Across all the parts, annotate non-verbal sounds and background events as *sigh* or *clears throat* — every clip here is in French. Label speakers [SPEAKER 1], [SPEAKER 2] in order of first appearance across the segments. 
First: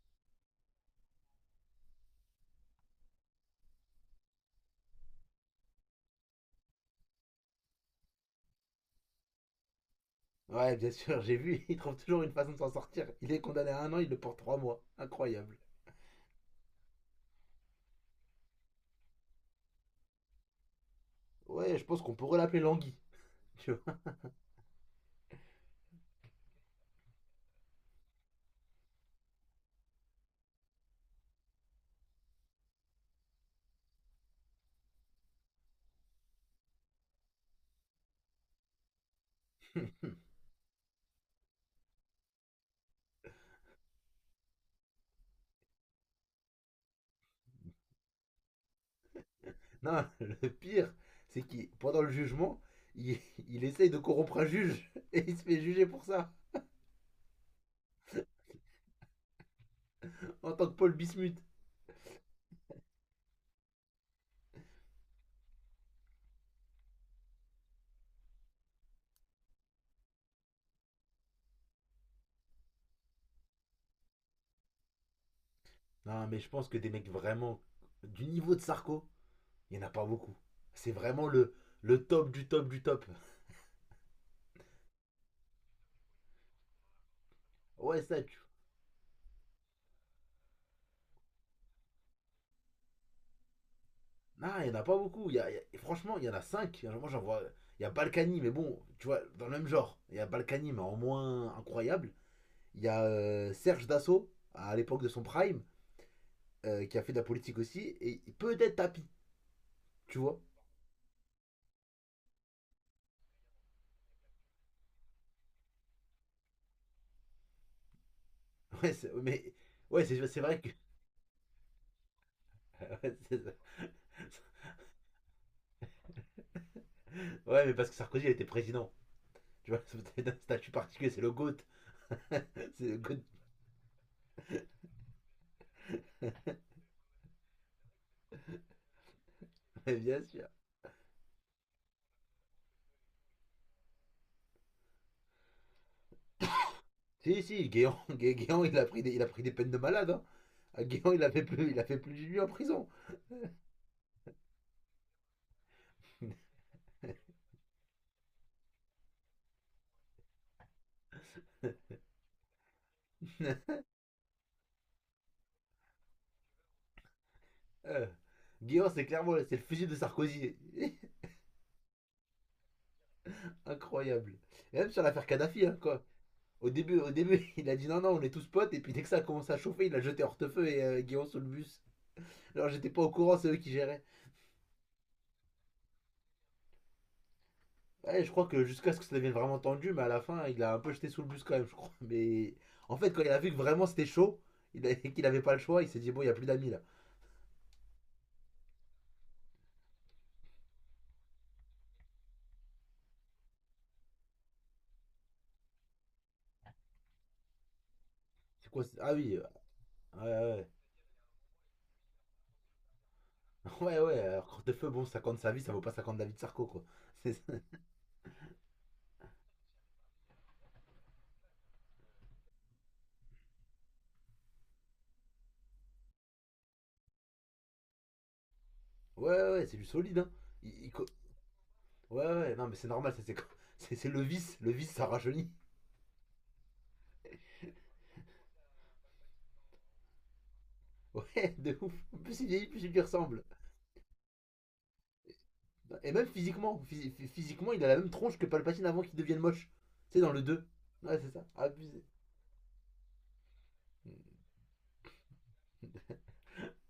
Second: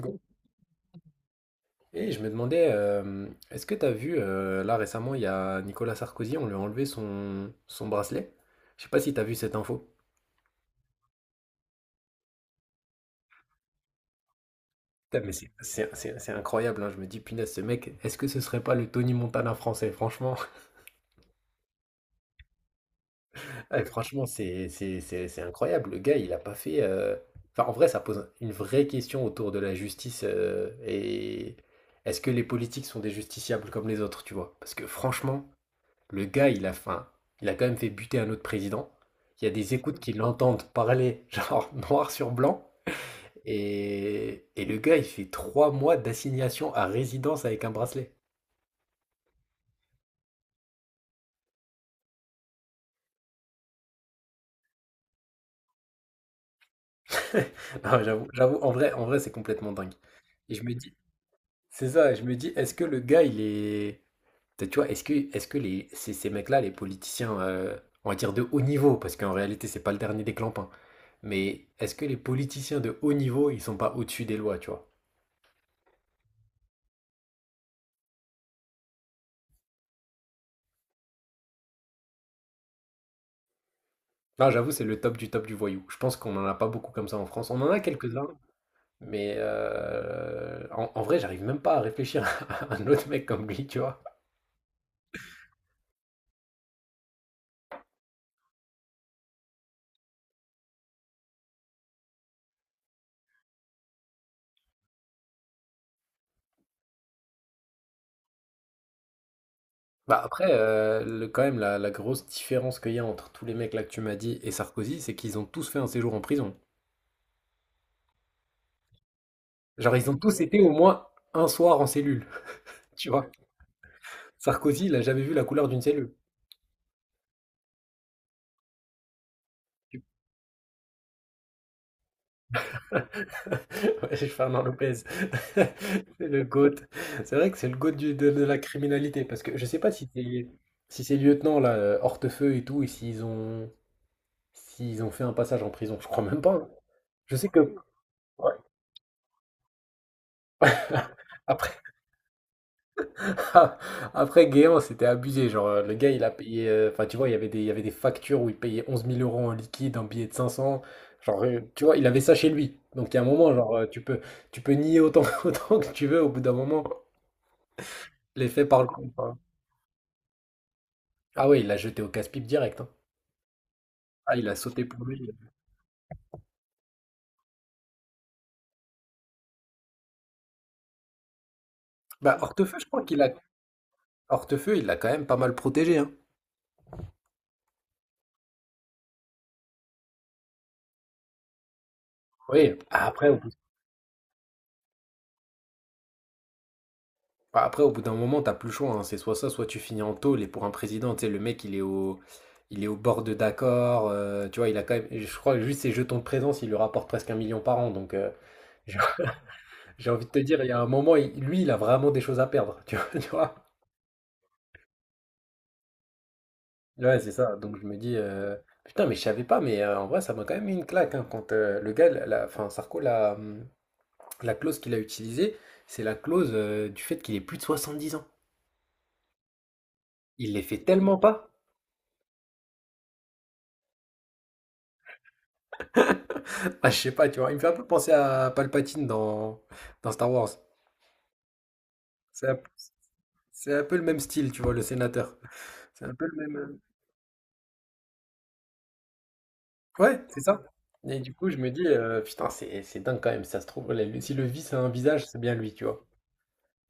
[SPEAKER 1] Go. Et je me demandais, est-ce que tu as vu, là récemment, il y a Nicolas Sarkozy, on lui a enlevé son bracelet. Je sais pas si tu as vu cette info.
[SPEAKER 2] Ouais, bien sûr, j'ai vu, *laughs* il trouve toujours une façon de s'en sortir. Il est condamné à un an, il le porte 3 mois.
[SPEAKER 1] Putain, mais c'est
[SPEAKER 2] Incroyable.
[SPEAKER 1] c'est- c'est- c'est incroyable, hein. Je me dis, punaise, ce mec, est-ce que ce serait pas le Tony Montana français, franchement?
[SPEAKER 2] Ouais, je pense qu'on pourrait l'appeler Langui,
[SPEAKER 1] *laughs*
[SPEAKER 2] tu
[SPEAKER 1] Ouais,
[SPEAKER 2] vois.
[SPEAKER 1] franchement, c'est incroyable. Le gars, il a pas fait. Enfin, en vrai, ça pose une vraie question autour de la justice. Et est-ce que les politiques sont des justiciables comme les autres, tu vois? Parce que franchement. Le gars, il a faim. Il a quand même fait buter un autre président. Il y a des écoutes qui
[SPEAKER 2] *laughs*
[SPEAKER 1] l'entendent parler, *laughs* genre noir sur blanc. Et le gars, il fait 3 mois d'assignation à résidence avec un bracelet.
[SPEAKER 2] Non, le pire, c'est qu'il, pendant le jugement, il, *laughs* il essaye de corrompre un juge *laughs* et il se fait juger pour ça,
[SPEAKER 1] *laughs* Non, j'avoue, en vrai, c'est complètement dingue.
[SPEAKER 2] en
[SPEAKER 1] Et je
[SPEAKER 2] tant que
[SPEAKER 1] me
[SPEAKER 2] Paul
[SPEAKER 1] dis,
[SPEAKER 2] Bismuth.
[SPEAKER 1] c'est ça, je me dis, est-ce que le gars, il est. Tu vois, est-ce que les, ces mecs-là, les politiciens, on va dire de haut niveau, parce qu'en réalité, c'est pas le dernier des clampins, mais est-ce que les politiciens de haut niveau, ils sont pas au-dessus des lois, tu vois?
[SPEAKER 2] Non, mais je pense que des mecs vraiment du niveau de Sarko, il n'y en a pas beaucoup. C'est vraiment le top du top du top.
[SPEAKER 1] Ah, j'avoue, c'est le top du voyou. Je pense qu'on n'en a pas beaucoup comme ça en France. On en a
[SPEAKER 2] Ouais, ça,
[SPEAKER 1] quelques-uns,
[SPEAKER 2] tu.
[SPEAKER 1] mais en vrai, j'arrive même pas à réfléchir *laughs* à un autre mec comme lui, tu vois.
[SPEAKER 2] Non, il n'y en a pas beaucoup. Il y a- y a- Franchement, il y en a cinq. Moi, j'en vois. Il y a Balkany, mais bon, tu vois, dans le même genre. Il y a Balkany, mais en moins incroyable. Il y a Serge Dassault, à l'époque de son prime, qui a fait de la politique aussi. Et peut-être Tapi, tu
[SPEAKER 1] Bah
[SPEAKER 2] vois.
[SPEAKER 1] après, quand même, la grosse différence qu'il y a entre tous les mecs là que tu m'as dit et Sarkozy, c'est qu'ils ont tous fait un séjour en prison.
[SPEAKER 2] *laughs* Ouais, mais.
[SPEAKER 1] Genre,
[SPEAKER 2] Ouais,
[SPEAKER 1] ils ont tous
[SPEAKER 2] c'est vrai
[SPEAKER 1] été au
[SPEAKER 2] que. *laughs*
[SPEAKER 1] moins un soir en cellule, *laughs* tu
[SPEAKER 2] Ouais,
[SPEAKER 1] vois. Sarkozy, il a jamais vu la couleur d'une cellule.
[SPEAKER 2] ouais, mais parce que Sarkozy, il était président. Tu vois, *laughs* c'est un statut particulier, c'est le GOAT. *laughs* c'est le GOAT,
[SPEAKER 1] *laughs* Ouais, Fernand Lopez, *laughs* c'est le GOAT. C'est vrai que c'est le GOAT de la criminalité, parce que je sais
[SPEAKER 2] *laughs*
[SPEAKER 1] pas
[SPEAKER 2] ouais,
[SPEAKER 1] si
[SPEAKER 2] bien sûr.
[SPEAKER 1] c'est si ces lieutenants là, Hortefeux et tout, et s'ils ont fait un passage en prison, je crois même pas. Hein. Je
[SPEAKER 2] Si,
[SPEAKER 1] sais que,
[SPEAKER 2] si, Guéant,
[SPEAKER 1] ouais.
[SPEAKER 2] Guéant, il a pris des peines de malade. Hein. Guéant, il a fait
[SPEAKER 1] *laughs* Après
[SPEAKER 2] plus, il a fait plus de lui en prison.
[SPEAKER 1] *laughs* après Guéant, c'était abusé, genre le gars il a payé, enfin tu vois, il y avait des factures où il payait 11 000 € en liquide, un billet de 500 genre tu vois, il avait ça chez lui. Donc il y a un moment, genre
[SPEAKER 2] *laughs*
[SPEAKER 1] tu peux nier autant *laughs* autant que tu veux, au bout d'un moment,
[SPEAKER 2] Euh,
[SPEAKER 1] les faits parlent.
[SPEAKER 2] Guillaume, c'est clairement c'est le fusil de Sarkozy. *laughs*
[SPEAKER 1] Ah ouais, il l'a jeté au casse-pipe direct, hein.
[SPEAKER 2] Incroyable.
[SPEAKER 1] Ah, il a
[SPEAKER 2] Et
[SPEAKER 1] sauté
[SPEAKER 2] même sur
[SPEAKER 1] pour
[SPEAKER 2] l'affaire
[SPEAKER 1] lui.
[SPEAKER 2] Kadhafi, hein, quoi. Au début, *laughs* il a dit non, non, on est tous potes, et puis dès que ça a commencé à chauffer, il a jeté Hortefeux et Guillaume sous le bus.
[SPEAKER 1] Bah,
[SPEAKER 2] Alors
[SPEAKER 1] Hortefeux, je
[SPEAKER 2] j'étais pas
[SPEAKER 1] crois
[SPEAKER 2] au
[SPEAKER 1] qu'il a...
[SPEAKER 2] courant, c'est eux qui géraient.
[SPEAKER 1] Hortefeux, il l'a quand même pas mal protégé, hein.
[SPEAKER 2] Ouais, je crois que jusqu'à ce que ça devienne vraiment tendu, mais à la fin, il a un peu jeté sous le bus quand même, je crois. Mais
[SPEAKER 1] Oui,
[SPEAKER 2] en fait, quand il a vu que vraiment c'était chaud, *laughs* et qu'il avait pas le choix, il s'est dit bon, il y a plus d'amis là.
[SPEAKER 1] après, au bout d'un moment, t'as plus le choix, hein. C'est soit ça, soit tu finis en tôle. Et pour un président, tu sais, le mec, il est au bord de d'accord. Tu vois, il a quand même, je crois que juste ses jetons de présence, il lui rapporte presque un million par an. Donc,
[SPEAKER 2] C'est quoi?
[SPEAKER 1] *laughs* j'ai
[SPEAKER 2] Ah oui,
[SPEAKER 1] j'ai envie de te
[SPEAKER 2] ouais,
[SPEAKER 1] dire,
[SPEAKER 2] ouais.
[SPEAKER 1] il y a un moment, lui, il a vraiment des choses à perdre. *laughs* Tu vois, tu vois.
[SPEAKER 2] Ouais, *laughs* ouais, alors Hortefeux, bon, 50 sa vie, ça vaut pas 50 David Sarko, quoi.
[SPEAKER 1] Ouais,
[SPEAKER 2] *laughs*
[SPEAKER 1] c'est ça.
[SPEAKER 2] C'est-
[SPEAKER 1] Donc, je me dis, putain, mais je savais pas, mais en vrai, ça m'a quand même mis une claque, hein, quand le gars, enfin, Sarko l'a. La clause qu'il a utilisée, c'est la clause du fait qu'il ait plus de 70 ans.
[SPEAKER 2] Ouais, ouais, ouais, c'est du solide, hein.
[SPEAKER 1] Il les fait
[SPEAKER 2] Il
[SPEAKER 1] tellement pas.
[SPEAKER 2] Ouais, ouais, non, mais c'est normal, ça, c'est *laughs* c'est le vice. Le vice, ça rajeunit.
[SPEAKER 1] *laughs* Ah, je sais pas, tu vois, il me fait un peu penser à Palpatine dans Star Wars.
[SPEAKER 2] *laughs* Ouais, de ouf. Plus il
[SPEAKER 1] C'est un,
[SPEAKER 2] vieillit, plus il lui ressemble.
[SPEAKER 1] c'est un peu le même style, tu vois, le sénateur. C'est
[SPEAKER 2] Et
[SPEAKER 1] un
[SPEAKER 2] même
[SPEAKER 1] peu le même.
[SPEAKER 2] physiquement, physiquement, il a la même tronche que Palpatine avant qu'il devienne moche. Tu sais,
[SPEAKER 1] Ouais,
[SPEAKER 2] dans
[SPEAKER 1] c'est
[SPEAKER 2] le
[SPEAKER 1] ça.
[SPEAKER 2] deux.
[SPEAKER 1] Et
[SPEAKER 2] Ouais, c'est
[SPEAKER 1] du
[SPEAKER 2] ça.
[SPEAKER 1] coup, je me dis,
[SPEAKER 2] Abusé.
[SPEAKER 1] putain, c'est dingue quand même, ça se trouve.
[SPEAKER 2] Hmm.
[SPEAKER 1] Si le vice a un visage, c'est bien lui, tu vois.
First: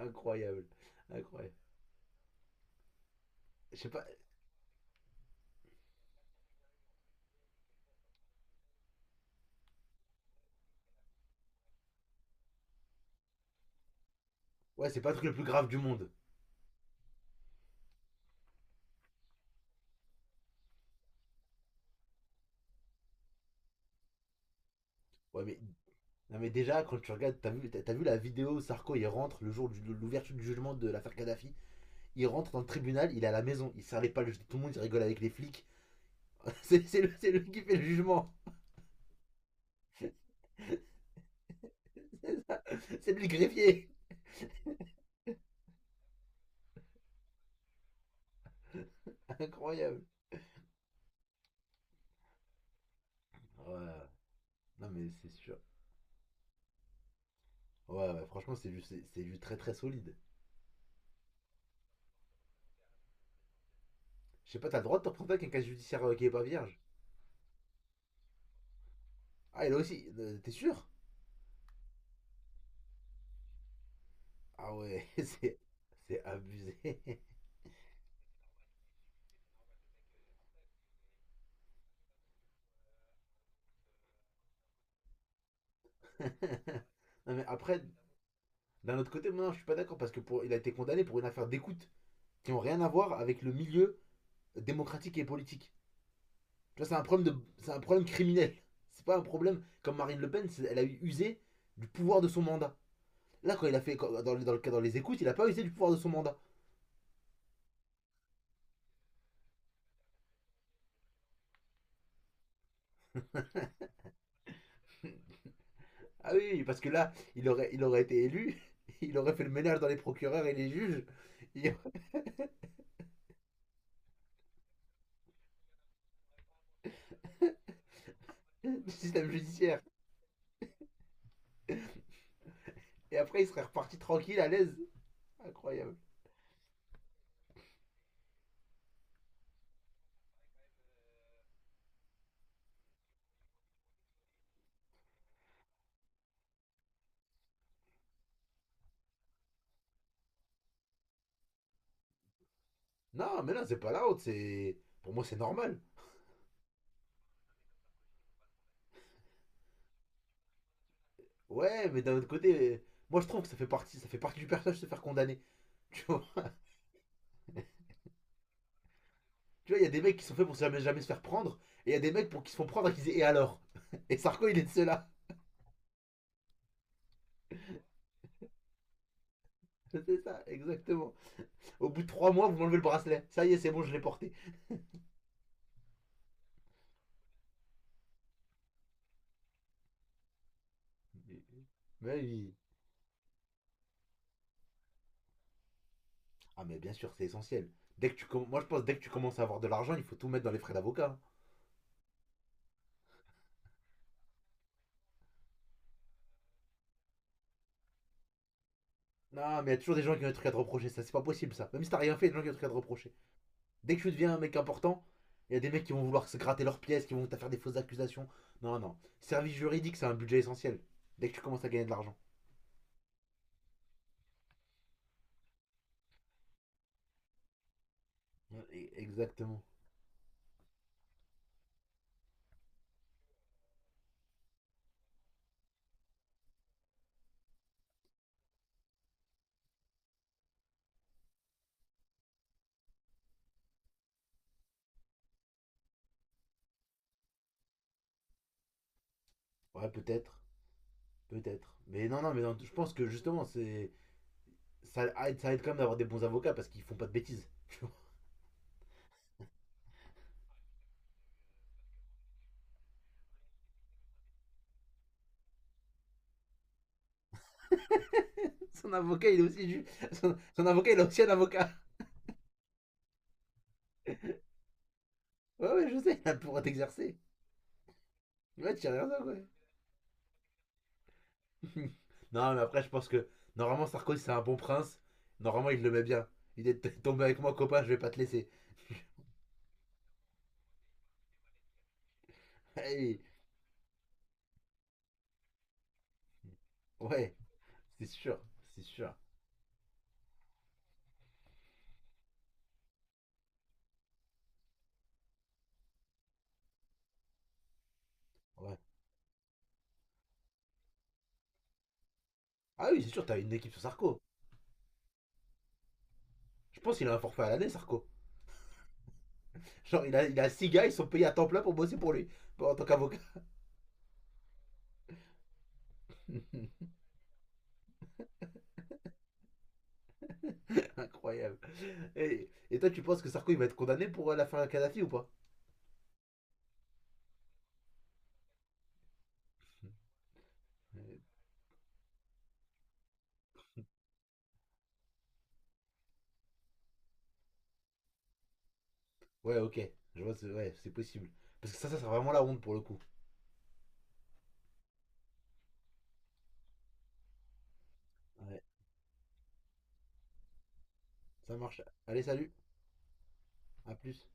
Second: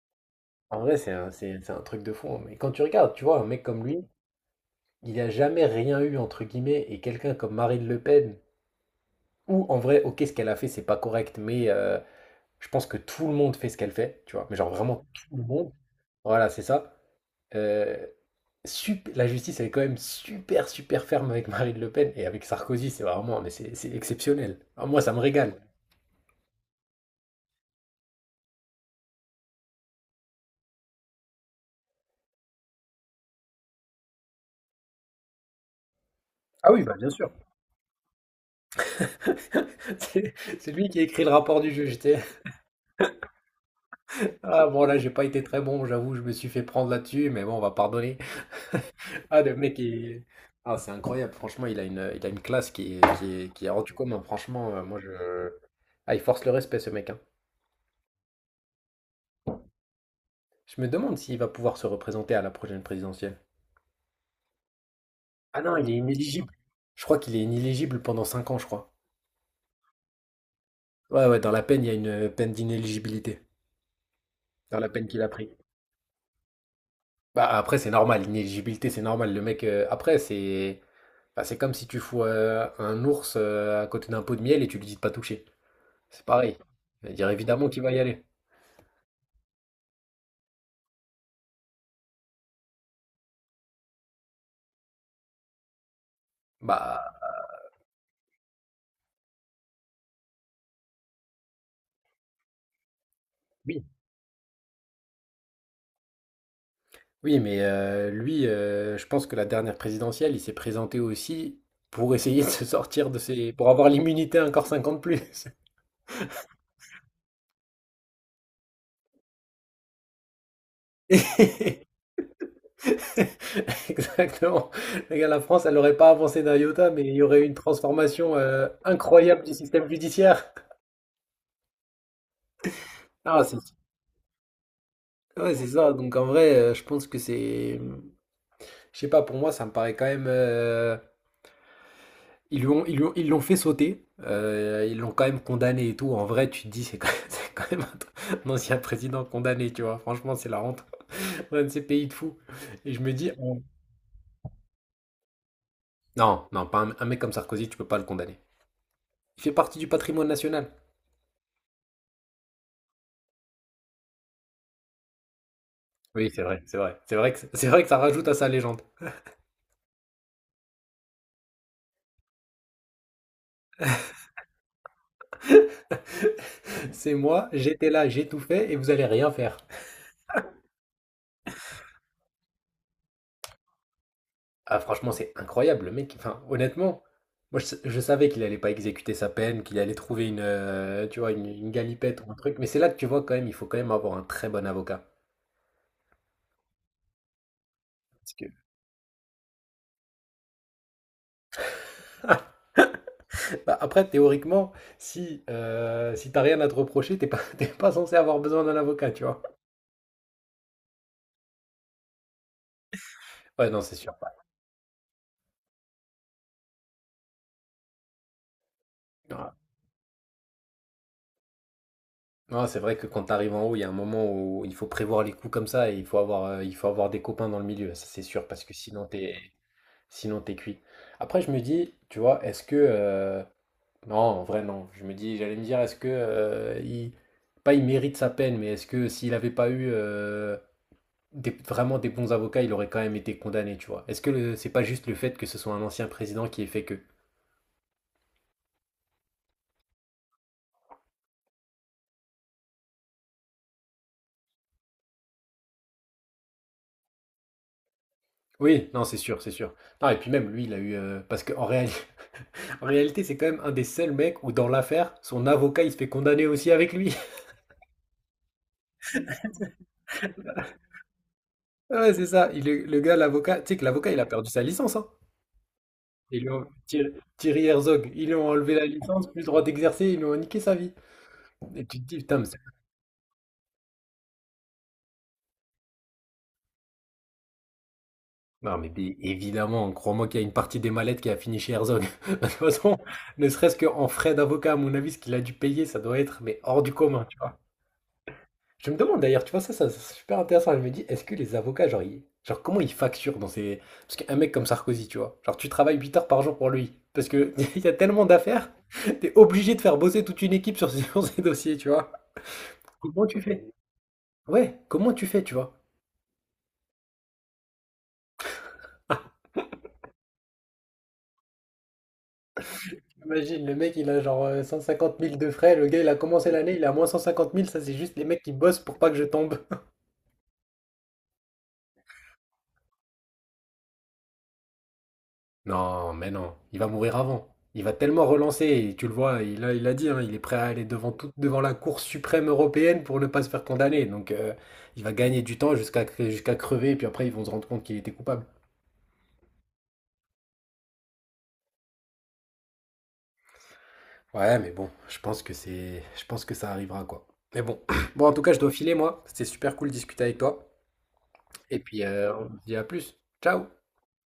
[SPEAKER 2] Incroyable.
[SPEAKER 1] En vrai, c'est un,
[SPEAKER 2] Incroyable.
[SPEAKER 1] c'est- c'est un truc de fond. Mais quand tu regardes, tu vois, un mec
[SPEAKER 2] Je
[SPEAKER 1] comme
[SPEAKER 2] sais pas.
[SPEAKER 1] lui, il a jamais rien eu, entre guillemets, et quelqu'un comme Marine Le Pen, ou en vrai, ok, ce qu'elle a fait, c'est pas correct, mais. Je pense que tout le monde fait ce qu'elle fait, tu vois? Mais genre
[SPEAKER 2] Ouais, c'est
[SPEAKER 1] vraiment
[SPEAKER 2] pas le truc le
[SPEAKER 1] tout le
[SPEAKER 2] plus grave
[SPEAKER 1] monde.
[SPEAKER 2] du monde.
[SPEAKER 1] Voilà, c'est ça. Euh, la justice, elle est quand même super, super ferme avec Marine Le Pen et avec Sarkozy, c'est vraiment, mais c'est exceptionnel. Ah, moi, ça me
[SPEAKER 2] Ouais,
[SPEAKER 1] régale.
[SPEAKER 2] mais,
[SPEAKER 1] *laughs*
[SPEAKER 2] non, mais déjà, quand tu regardes, t'as vu la vidéo où Sarko, il rentre le jour de l'ouverture du jugement de l'affaire Kadhafi. Il rentre dans le tribunal, il est à la maison. Il serre les pas, tout le monde, il rigole avec les flics. *laughs*
[SPEAKER 1] Ah oui, bah bien sûr.
[SPEAKER 2] C'est lui qui fait le jugement.
[SPEAKER 1] *laughs* C'est c'est lui qui a écrit le rapport du juge. Tu sais.
[SPEAKER 2] *laughs* C'est lui le greffier.
[SPEAKER 1] Ah bon, là, j'ai pas été très bon, j'avoue, je me suis fait prendre là-dessus, mais bon, on va pardonner.
[SPEAKER 2] *laughs*
[SPEAKER 1] Ah, le mec,
[SPEAKER 2] Incroyable.
[SPEAKER 1] ah, c'est incroyable. Franchement, il a une classe qui est hors du
[SPEAKER 2] Ouais.
[SPEAKER 1] commun. Franchement,
[SPEAKER 2] Non,
[SPEAKER 1] moi, je.
[SPEAKER 2] mais c'est sûr.
[SPEAKER 1] Ah, il force le respect, ce mec. Hein.
[SPEAKER 2] Ouais, ouais, franchement, c'est du très très solide.
[SPEAKER 1] Je me demande s'il va pouvoir se représenter à la prochaine présidentielle.
[SPEAKER 2] Je sais pas, t'as le droit de te représenter avec un
[SPEAKER 1] Ah
[SPEAKER 2] casier
[SPEAKER 1] non, il est
[SPEAKER 2] judiciaire qui est pas
[SPEAKER 1] inéligible.
[SPEAKER 2] vierge.
[SPEAKER 1] Je crois qu'il est inéligible pendant 5 ans, je crois.
[SPEAKER 2] Ah, il a aussi. T'es sûr?
[SPEAKER 1] Ouais, ouais, dans la peine, il y a une peine d'inéligibilité.
[SPEAKER 2] Ah
[SPEAKER 1] Dans la
[SPEAKER 2] ouais,
[SPEAKER 1] peine
[SPEAKER 2] *laughs*
[SPEAKER 1] qu'il a pris.
[SPEAKER 2] c'est abusé.
[SPEAKER 1] Bah après, c'est normal, l'inéligibilité, c'est normal. Le mec, après, c'est comme si tu fous un ours à côté d'un pot de miel et tu lui dis de pas toucher. C'est pareil. Il va
[SPEAKER 2] *laughs*
[SPEAKER 1] dire
[SPEAKER 2] Non, mais
[SPEAKER 1] évidemment qu'il
[SPEAKER 2] après,
[SPEAKER 1] va y aller.
[SPEAKER 2] d'un autre côté, moi non, je suis pas d'accord parce que pour, il a été condamné pour une affaire d'écoute qui ont rien à voir avec le milieu démocratique et politique. C'est
[SPEAKER 1] Bah
[SPEAKER 2] un problème de, c'est un problème criminel. C'est pas un problème comme Marine Le Pen, elle a usé du pouvoir de son mandat. Là, quand il a
[SPEAKER 1] oui.
[SPEAKER 2] fait dans les écoutes, il a pas usé du pouvoir de son mandat.
[SPEAKER 1] Oui, mais lui, je pense que la dernière présidentielle, il s'est présenté aussi pour essayer de se sortir de ses... pour avoir l'immunité encore 50 plus.
[SPEAKER 2] Ah oui, oui, parce que là, il aurait été élu, *laughs* il aurait fait le ménage dans les procureurs et les juges, il
[SPEAKER 1] *laughs* Exactement. Le gars, la France, elle n'aurait pas avancé d'un iota, mais il y aurait eu une transformation
[SPEAKER 2] *laughs* du système
[SPEAKER 1] incroyable du
[SPEAKER 2] judiciaire,
[SPEAKER 1] système judiciaire.
[SPEAKER 2] et après
[SPEAKER 1] Ah,
[SPEAKER 2] il
[SPEAKER 1] c'est
[SPEAKER 2] serait reparti tranquille, à l'aise.
[SPEAKER 1] ouais, c'est ça.
[SPEAKER 2] Incroyable.
[SPEAKER 1] Donc en vrai, je pense que c'est... Je sais pas, pour moi, ça me paraît quand même... Ils l'ont fait sauter, ils l'ont quand même condamné et tout. En vrai, tu te dis, c'est quand même, *laughs* c'est quand même un ancien président condamné, tu vois. Franchement, c'est la honte. Un de ces pays de fous. Et je me dis,
[SPEAKER 2] Non, mais non, c'est pas la honte, c'est, pour moi, c'est normal.
[SPEAKER 1] non, non, pas un mec comme Sarkozy, tu peux pas le condamner. Il fait partie du patrimoine national.
[SPEAKER 2] Ouais, mais d'un autre côté, moi je trouve que ça fait partie du personnage de se faire condamner. *laughs* Tu vois.
[SPEAKER 1] Oui, c'est vrai, c'est vrai. C'est vrai que ça rajoute à sa légende.
[SPEAKER 2] Tu vois, il y a des mecs qui sont faits pour jamais, jamais se faire prendre, et il y a des mecs pour qui se font prendre et qui disent: «Et alors?» *laughs* Et Sarko, il est de ceux-là.
[SPEAKER 1] C'est moi, j'étais là, j'ai tout fait et vous allez rien faire.
[SPEAKER 2] *laughs* C'est ça, exactement. Au bout de 3 mois, vous m'enlevez le bracelet. Ça y est, c'est bon, je l'ai porté.
[SPEAKER 1] Ah franchement, c'est incroyable, le mec, enfin honnêtement, moi je savais qu'il allait pas exécuter sa peine, qu'il allait trouver une, tu vois, une galipette
[SPEAKER 2] Mais
[SPEAKER 1] ou un
[SPEAKER 2] oui.
[SPEAKER 1] truc, mais c'est là que tu vois quand même, il faut quand même avoir un très bon avocat.
[SPEAKER 2] Ah, mais bien sûr, c'est essentiel. Dès que moi, je pense dès que tu commences à avoir de l'argent, il faut tout mettre dans les frais d'avocat, hein.
[SPEAKER 1] Bah, après, théoriquement, si t'as rien à te reprocher, t'es pas, *laughs* t'es pas censé avoir besoin d'un avocat, tu vois.
[SPEAKER 2] Non, mais il y a toujours des gens qui ont des trucs à te reprocher. Ça, c'est pas possible, ça. Même si t'as rien fait, il y a des gens qui ont des trucs à te reprocher.
[SPEAKER 1] Ouais, non, c'est
[SPEAKER 2] Dès que tu
[SPEAKER 1] sûr.
[SPEAKER 2] deviens un mec important, il y a des mecs qui vont vouloir se gratter leurs pièces, qui vont te faire des fausses accusations. Non, non.
[SPEAKER 1] Ouais.
[SPEAKER 2] Service juridique, c'est un budget essentiel. Dès que tu commences à gagner de l'argent.
[SPEAKER 1] Non, c'est vrai que quand t'arrives en haut, il y a un moment où il faut prévoir les coups comme ça et il faut avoir des copains dans le milieu, ça c'est sûr, parce
[SPEAKER 2] Ouais,
[SPEAKER 1] que
[SPEAKER 2] exactement.
[SPEAKER 1] sinon t'es cuit. Après, je me dis, tu vois. Non, en vrai, non. Je me dis, j'allais me dire, est-ce que pas il mérite sa peine, mais est-ce que s'il n'avait pas eu vraiment des bons avocats, il aurait quand même été condamné, tu vois? Est-ce que c'est pas juste le fait que ce soit un ancien président qui ait fait que?
[SPEAKER 2] Ouais, peut-être. Peut-être. Mais non, non, mais non, je pense que justement, ça aide quand même d'avoir des bons avocats parce qu'ils font pas de bêtises, tu vois.
[SPEAKER 1] Oui, non, c'est sûr, c'est sûr. Non, et puis même lui, il a eu parce qu'en réalité, *laughs* en réalité, c'est quand même un des seuls mecs où dans l'affaire, son avocat, il se fait condamner aussi avec lui. *laughs*
[SPEAKER 2] *laughs* Son avocat, il est aussi du... son avocat, il a aussi un avocat.
[SPEAKER 1] Ouais, c'est ça. Le gars, l'avocat, tu sais que l'avocat, il a perdu sa licence, hein.
[SPEAKER 2] Ouais, ouais, je sais, *laughs* il
[SPEAKER 1] Ils lui
[SPEAKER 2] pourra
[SPEAKER 1] ont- Thierry
[SPEAKER 2] t'exercer.
[SPEAKER 1] Thierry Herzog, ils lui ont enlevé
[SPEAKER 2] Ouais, tu
[SPEAKER 1] la
[SPEAKER 2] sais rien ça,
[SPEAKER 1] licence, plus
[SPEAKER 2] ouais.
[SPEAKER 1] le droit d'exercer, ils lui ont niqué sa vie. Et
[SPEAKER 2] *laughs*
[SPEAKER 1] tu te dis: «Putain, mais
[SPEAKER 2] Non,
[SPEAKER 1] c'est».
[SPEAKER 2] mais après, je pense que normalement, Sarkozy, c'est un bon prince. Normalement, il le met bien. Il est *laughs* tombé avec moi, copain, je vais pas te laisser.
[SPEAKER 1] Non, mais bien évidemment, crois-moi qu'il y a une partie des mallettes qui a fini chez Herzog. *laughs* De toute façon,
[SPEAKER 2] Hey,
[SPEAKER 1] ne serait-ce qu'en frais d'avocat, à mon avis, ce qu'il a dû payer, ça doit être, mais hors du commun,
[SPEAKER 2] ouais,
[SPEAKER 1] tu vois?
[SPEAKER 2] c'est sûr, c'est
[SPEAKER 1] Je me
[SPEAKER 2] sûr.
[SPEAKER 1] demande d'ailleurs, tu vois, ça c'est super intéressant. Je me dis: «Est-ce que les avocats, genre ils genre comment ils facturent dans ces». Parce qu'un mec comme Sarkozy, tu vois? Genre tu travailles 8 heures par jour pour lui, parce que *laughs* il y a tellement d'affaires,
[SPEAKER 2] Ouais.
[SPEAKER 1] t'es obligé de faire bosser toute une équipe sur *laughs* ces sur ces dossiers, tu vois?
[SPEAKER 2] Ah oui, c'est
[SPEAKER 1] Comment
[SPEAKER 2] sûr, t'as
[SPEAKER 1] tu
[SPEAKER 2] une
[SPEAKER 1] fais?
[SPEAKER 2] équipe sur Sarko.
[SPEAKER 1] Ouais, comment tu fais, tu vois?
[SPEAKER 2] Je pense qu'il a un forfait à l'année, Sarko. Genre, il a six gars, ils sont payés à temps plein pour bosser pour lui. Bon, en tant qu'avocat.
[SPEAKER 1] Imagine, le mec, il a genre 150 000 de frais. Le gars, il a commencé l'année, il
[SPEAKER 2] *laughs*
[SPEAKER 1] a moins 150 000. Ça, c'est juste les mecs qui bossent pour pas que je tombe. *laughs*
[SPEAKER 2] Incroyable. Et toi, tu penses que Sarko, il va être condamné pour la fin de Kadhafi ou pas?
[SPEAKER 1] Non, mais non, il va mourir avant. Il va tellement relancer, et tu le vois, il a dit, hein, il est prêt à aller
[SPEAKER 2] Euh,
[SPEAKER 1] devant la Cour suprême européenne pour ne pas se faire condamner. Donc il va gagner du temps jusqu'à crever, et puis après ils vont se rendre compte qu'il était coupable.
[SPEAKER 2] Ouais, ok. Je vois, c'est ouais, c'est possible. Parce que ça sera vraiment la honte pour le coup.
[SPEAKER 1] Ouais, mais bon, je pense que ça arrivera quoi. Mais bon, *clears throat* bon, en tout cas, je
[SPEAKER 2] Ouais,
[SPEAKER 1] dois filer, moi. C'était super cool de discuter avec toi.
[SPEAKER 2] ça
[SPEAKER 1] Et
[SPEAKER 2] marche.
[SPEAKER 1] puis
[SPEAKER 2] Allez,
[SPEAKER 1] on
[SPEAKER 2] salut.
[SPEAKER 1] se dit à plus. Ciao.
[SPEAKER 2] À plus.